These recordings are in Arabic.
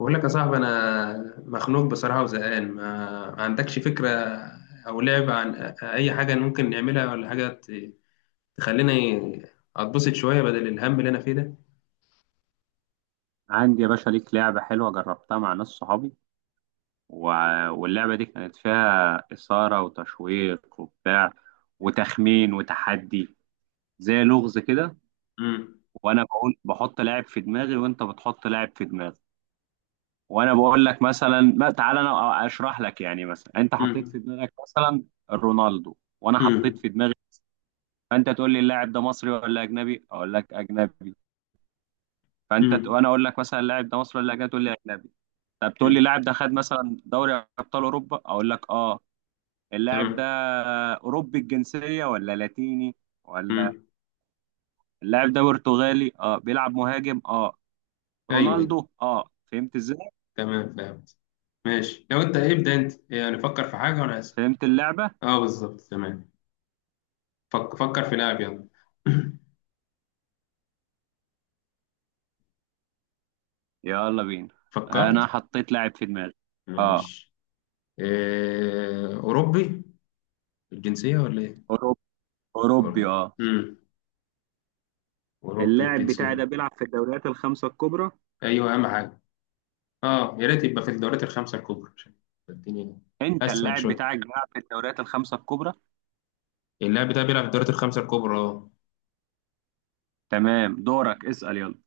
بقول لك يا صاحبي، انا مخنوق بصراحه وزهقان، ما عندكش فكره او لعبه عن اي حاجه ممكن نعملها، ولا حاجه تخليني اتبسط شويه بدل الهم اللي انا فيه ده. عندي يا باشا ليك لعبة حلوة جربتها مع ناس صحابي و... واللعبة دي كانت فيها إثارة وتشويق وبتاع وتخمين وتحدي، زي لغز كده. امم. وأنا بقول بحط لاعب في دماغي وأنت بتحط لاعب في دماغي. وأنا بقول لك مثلا، ما تعالى أنا أشرح لك، يعني مثلا أنت حطيت في امم. دماغك مثلا رونالدو وأنا حطيت امم. في دماغي. فأنت تقول لي اللاعب ده مصري ولا أجنبي؟ أقول لك أجنبي. امم. وأنا أقول لك مثلا اللاعب ده مصري ولا أجنبي؟ تقول لي أجنبي. طب تقول لي أمم. اللاعب ده خد مثلا دوري ابطال اوروبا، اقول لك اه. اللاعب ده تمام. اوروبي الجنسيه ولا لاتيني ولا؟ امم. اللاعب ده برتغالي، اه بيلعب مهاجم، اه ايوه، أيوة. رونالدو، اه. فهمت ازاي؟ تمام فهمت. ماشي. لو انت إيه، ابدا انت يعني فكر في حاجه وانا اسف. فهمت اللعبه. اه بالظبط تمام. فكر في لعب، يلا. يلا بينا. انا فكرت. حطيت لاعب في دماغي، اه. ماشي. اوروبي الجنسيه ولا ايه؟ اوروبي. اوروبي أوروبي. اه. وأوروبي اللاعب بتاعي الجنسية. ده بيلعب في الدوريات الخمسه الكبرى. أيوه، أهم حاجة. أه، يا ريت يبقى في الدوريات الخمسة الكبرى عشان الدنيا انت أسهل اللاعب شوية. بتاعك بيلعب في الدوريات الخمسه الكبرى. اللاعب ده بيلعب في الدوريات الخمسة الكبرى، أه. تمام، دورك اسال يلا.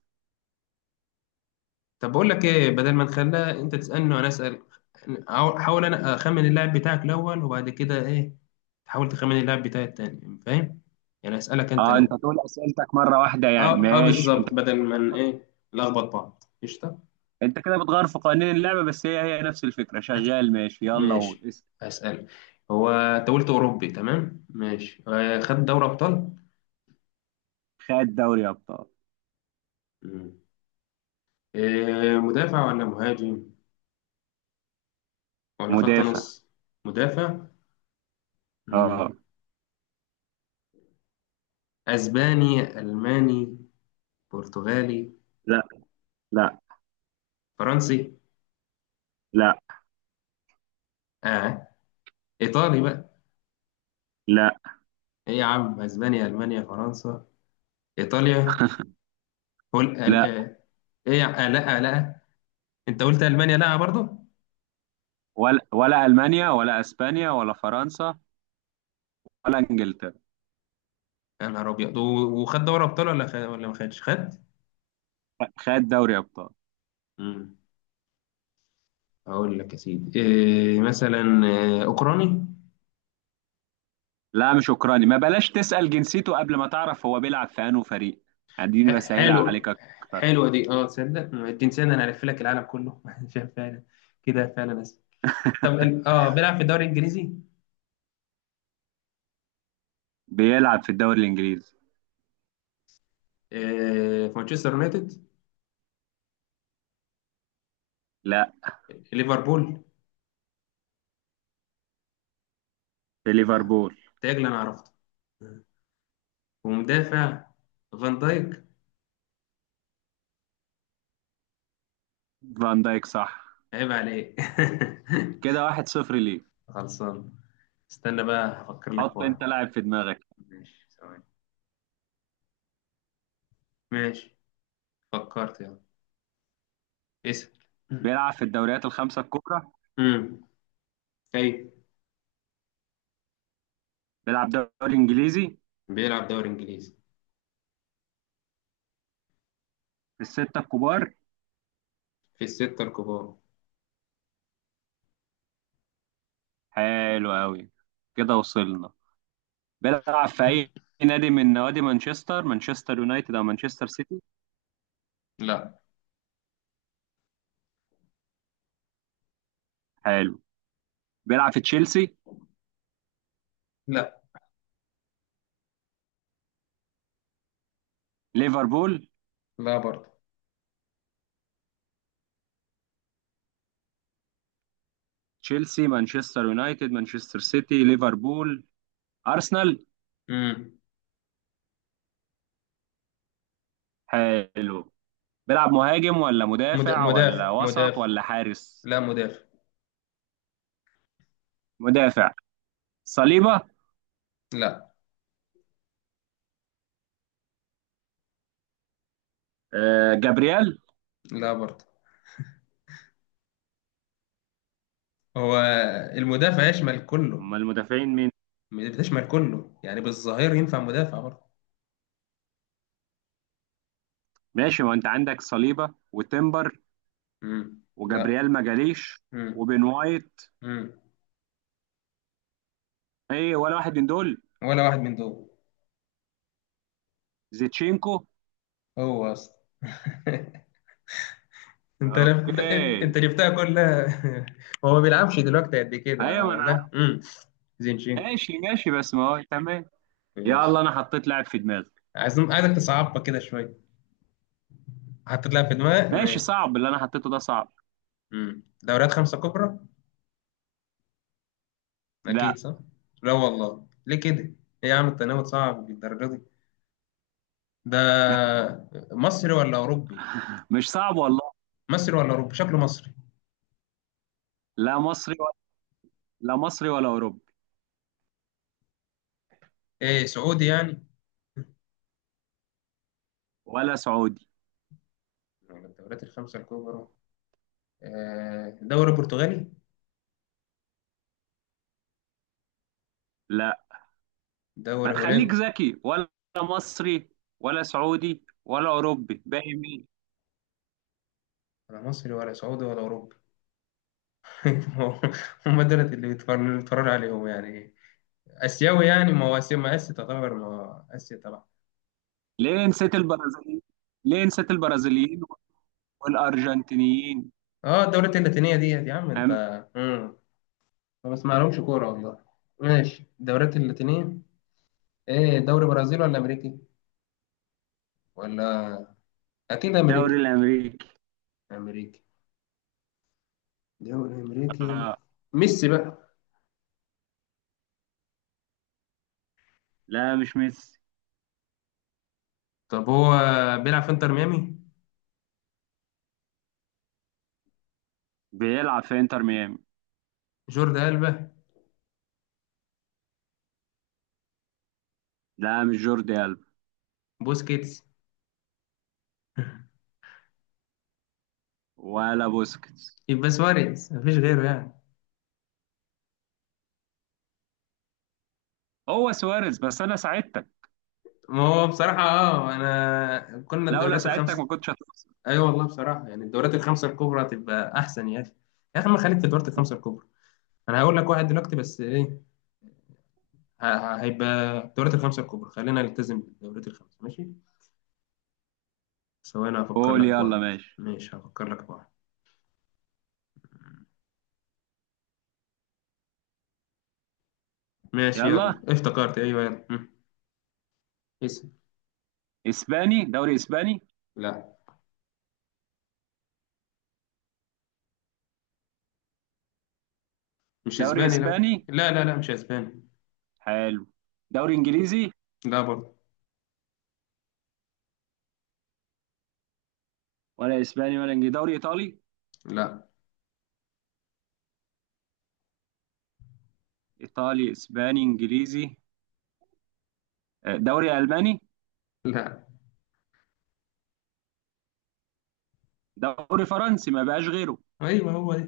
طب بقول لك إيه؟ بدل ما نخليها أنت تسألني وأنا أسأل، حاول أنا أخمن اللاعب بتاعك الأول وبعد كده إيه تحاول تخمن اللاعب بتاعي التاني، فاهم؟ يعني أسألك أنت اه، انت الأول. تقول اسئلتك مره واحده يعني، أه أه ماشي انت. بالظبط، بدل ما ن- إيه نلخبط بعض، قشطة. انت كده بتغير في قوانين اللعبه، بس هي نفس الفكره شغال، ماشي يلا قول ماشي، اسم. أسأل. هو أنت قلت أوروبي، تمام ماشي، آه، خد دوري أبطال؟ خد دوري ابطال. آه، مدافع ولا مهاجم ولا خط مدافع. نص؟ مدافع. مم. اه. اسباني، الماني، برتغالي، لا. لا. فرنسي؟ لا. اه، ايطالي بقى؟ لا. ايه عم، اسبانيا، المانيا، فرنسا، ايطاليا، هول؟ لا. آه. آه. ايه آه لا، آه لا، انت قلت المانيا، لا برضه. ولا المانيا ولا اسبانيا ولا فرنسا ولا انجلترا. يا نهار ابيض، وخد دوري ابطال ولا خد ولا ما خدش خد؟ خد دوري ابطال. مم. اقول لك يا سيدي إيه؟ مثلا آه، اوكراني؟ لا مش اوكراني، ما بلاش تسال جنسيته قبل ما تعرف هو بيلعب في انه فريق. اديني بسهلها عليك حلو. اكتر. حلوة دي. اه تصدق معدين سنة انا هلف لك العالم كله شايف فعلا كده، فعلا اسف. طب بيلعب في الدوري الانجليزي؟ بيلعب في الدوري الانجليزي. آه، في مانشستر يونايتد؟ لا. ليفربول؟ في اه ليفربول. تاجل انا عرفته. آه، ومدافع. فان دايك. فان دايك صح. عيب عليك. كده 1-0 ليه. خلصان. استنى بقى، هفكر لك في حط واحد. انت لاعب في دماغك. ماشي، ثواني. ماشي، فكرت، يلا اسأل. بيلعب في الدوريات الخمسة الكبرى. امم. اي. بيلعب دوري إنجليزي. بيلعب دوري انجليزي في الستة الكبار. في الستة الكبار. حلو أوي. كده وصلنا. بيلعب في أي نادي من نوادي مانشستر؟ مانشستر يونايتد أو مانشستر سيتي. لا. حلو. بيلعب في تشيلسي؟ لا. ليفربول؟ لا برضه. تشيلسي، مانشستر يونايتد، مانشستر سيتي، ليفربول، أرسنال. امم. حلو. بيلعب مهاجم ولا مدافع ولا مدافع وسط مدافع. ولا حارس؟ لا مدافع. مدافع. صليبة. لا. آه، جابرييل. لا برضه. هو المدافع يشمل كله. أمال المدافعين مين؟ بتشمل كله يعني، بالظاهر ينفع مدافع برضه. ماشي، ما أنت عندك صليبة وتمبر، امم. لا. وجابريال ما جاليش، امم. وبن وايت. امم. ايه، ولا واحد من دول؟ ولا واحد من دول. زيتشينكو. هو اصلا انت اوكي. أنت جبتها كلها. هو ما بيلعبش دلوقتي قد كده، ايوه، ما هو انا جه، عارف. امم، زينشينكو. ماشي ماشي، بس ما هو تمام. يلا، ماشي. انا حطيت لاعب في دماغي. عايزك تصعبها كده شويه، حطيت لها في دماغك، ماشي، ماشي. صعب اللي انا حطيته ده صعب. امم. دوريات خمسه كبرى، أكيد لا. صح؟ لا والله، ليه كده؟ إيه يا عم، التناوب صعب بالدرجة دي؟ ده مصري ولا أوروبي؟ مش صعب والله. مصري ولا أوروبي؟ شكله مصري. لا مصري ولا. لا مصري ولا اوروبي إيه، سعودي يعني؟ ولا سعودي. ولا الدوريات الخمسة الكبرى؟ آه، دوري برتغالي؟ لا. ما دوري هولندي؟ تخليك ذكي ولا مصري ولا سعودي ولا اوروبي، باقي مين؟ ولا مصري ولا سعودي ولا أوروبي؟ هم دول اللي بيتفرج عليهم يعني؟ آسيوي يعني؟ ما هو آسيا، ما آسيا تعتبر، ما هو آسيا طبعا. ليه نسيت البرازيليين؟ ليه نسيت البرازيليين والارجنتينيين؟ اه الدوريات اللاتينية ديت يا عم انت. أم- مم. ما بسمعلهمش كورة والله. ماشي الدوريات اللاتينية. ايه، دوري برازيلي ولا امريكي ولا اكيد الدوري امريكي؟ الامريكي. امريكي، دوري امريكي. آه. ميسي بقى؟ لا مش ميسي. طب هو بيلعب في انتر ميامي. بيلعب في انتر ميامي. جوردي ألبا؟ لا مش جوردي ألبا. بوسكيتس؟ ولا بوسكيتس. يبقى سواريز، مفيش غيره يعني. هو سواريز، بس انا ساعدتك. ما هو بصراحة اه انا كنا لولا الدوريات ساعدتك الخمسة. ما كنتش هتخسر. ايوه والله، بصراحة يعني الدوريات الخمسة الكبرى تبقى احسن يا اخي. يا اخي ما خليك في الدوريات الخمسة الكبرى. انا هقول لك واحد دلوقتي، بس ايه، هيبقى الدوريات الخمسة الكبرى، خلينا نلتزم بالدوريات الخمسة، ماشي. ثواني هفكر قول لك في يلا واحد. ماشي. ماشي، هفكر لك في واحد. ماشي يلا يلا. افتكرت، ايوه يلا، مم، اسم. اسباني، دوري اسباني. لا. مش دوري اسباني، لا. اسباني. لا لا لا، مش اسباني. حلو. دوري انجليزي. لا برضه. ولا اسباني ولا انجليزي، دوري ايطالي. لا. ايطالي، اسباني، انجليزي، آه، دوري الماني. لا. دوري فرنسي، ما بقاش غيره. ايوه، هو دي.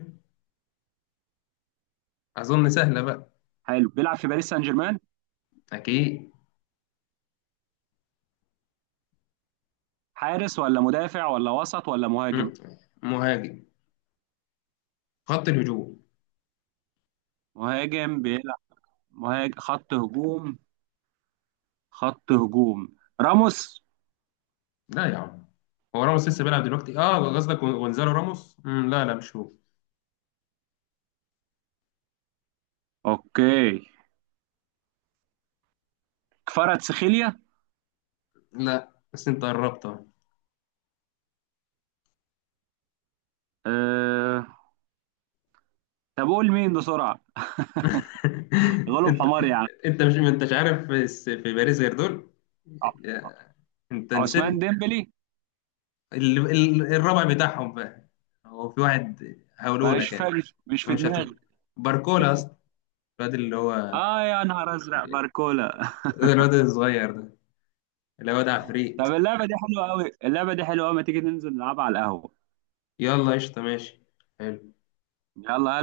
اظن سهله بقى. حلو، بيلعب في باريس سان جيرمان. اكيد. حارس ولا مدافع ولا وسط ولا مهاجم؟ مم. مهاجم، خط الهجوم. مهاجم بيلعب. مهاجم، خط هجوم. خط هجوم. راموس. لا يا عم. هو راموس لسه بيلعب دلوقتي؟ اه قصدك غونزالو راموس، مم، لا لا مش هو. اوكي. كفاراتسخيليا. لا بس انت قربت أهو. أه... طب قول مين بسرعة. غلب انت حمار يعني. انت مش ما انتش عارف، بس في باريس غير دول. ع- انت عثمان نسيت. ديمبلي. الرابع بتاعهم بقى. هو في واحد هقوله مش لك يعني فاهم، مش انا في مش هتفهم، دماغي. باركولا اصلا. الواد اللي هو اه يا نهار ازرق، باركولا. الواد الصغير ده، اللي هو ده طب عفريت. اللعبة دي حلوة قوي، اللعبة دي حلوة قوي، ما تيجي ننزل نلعبها على القهوة. يلا قشطه، ماشي. حلو. يلا.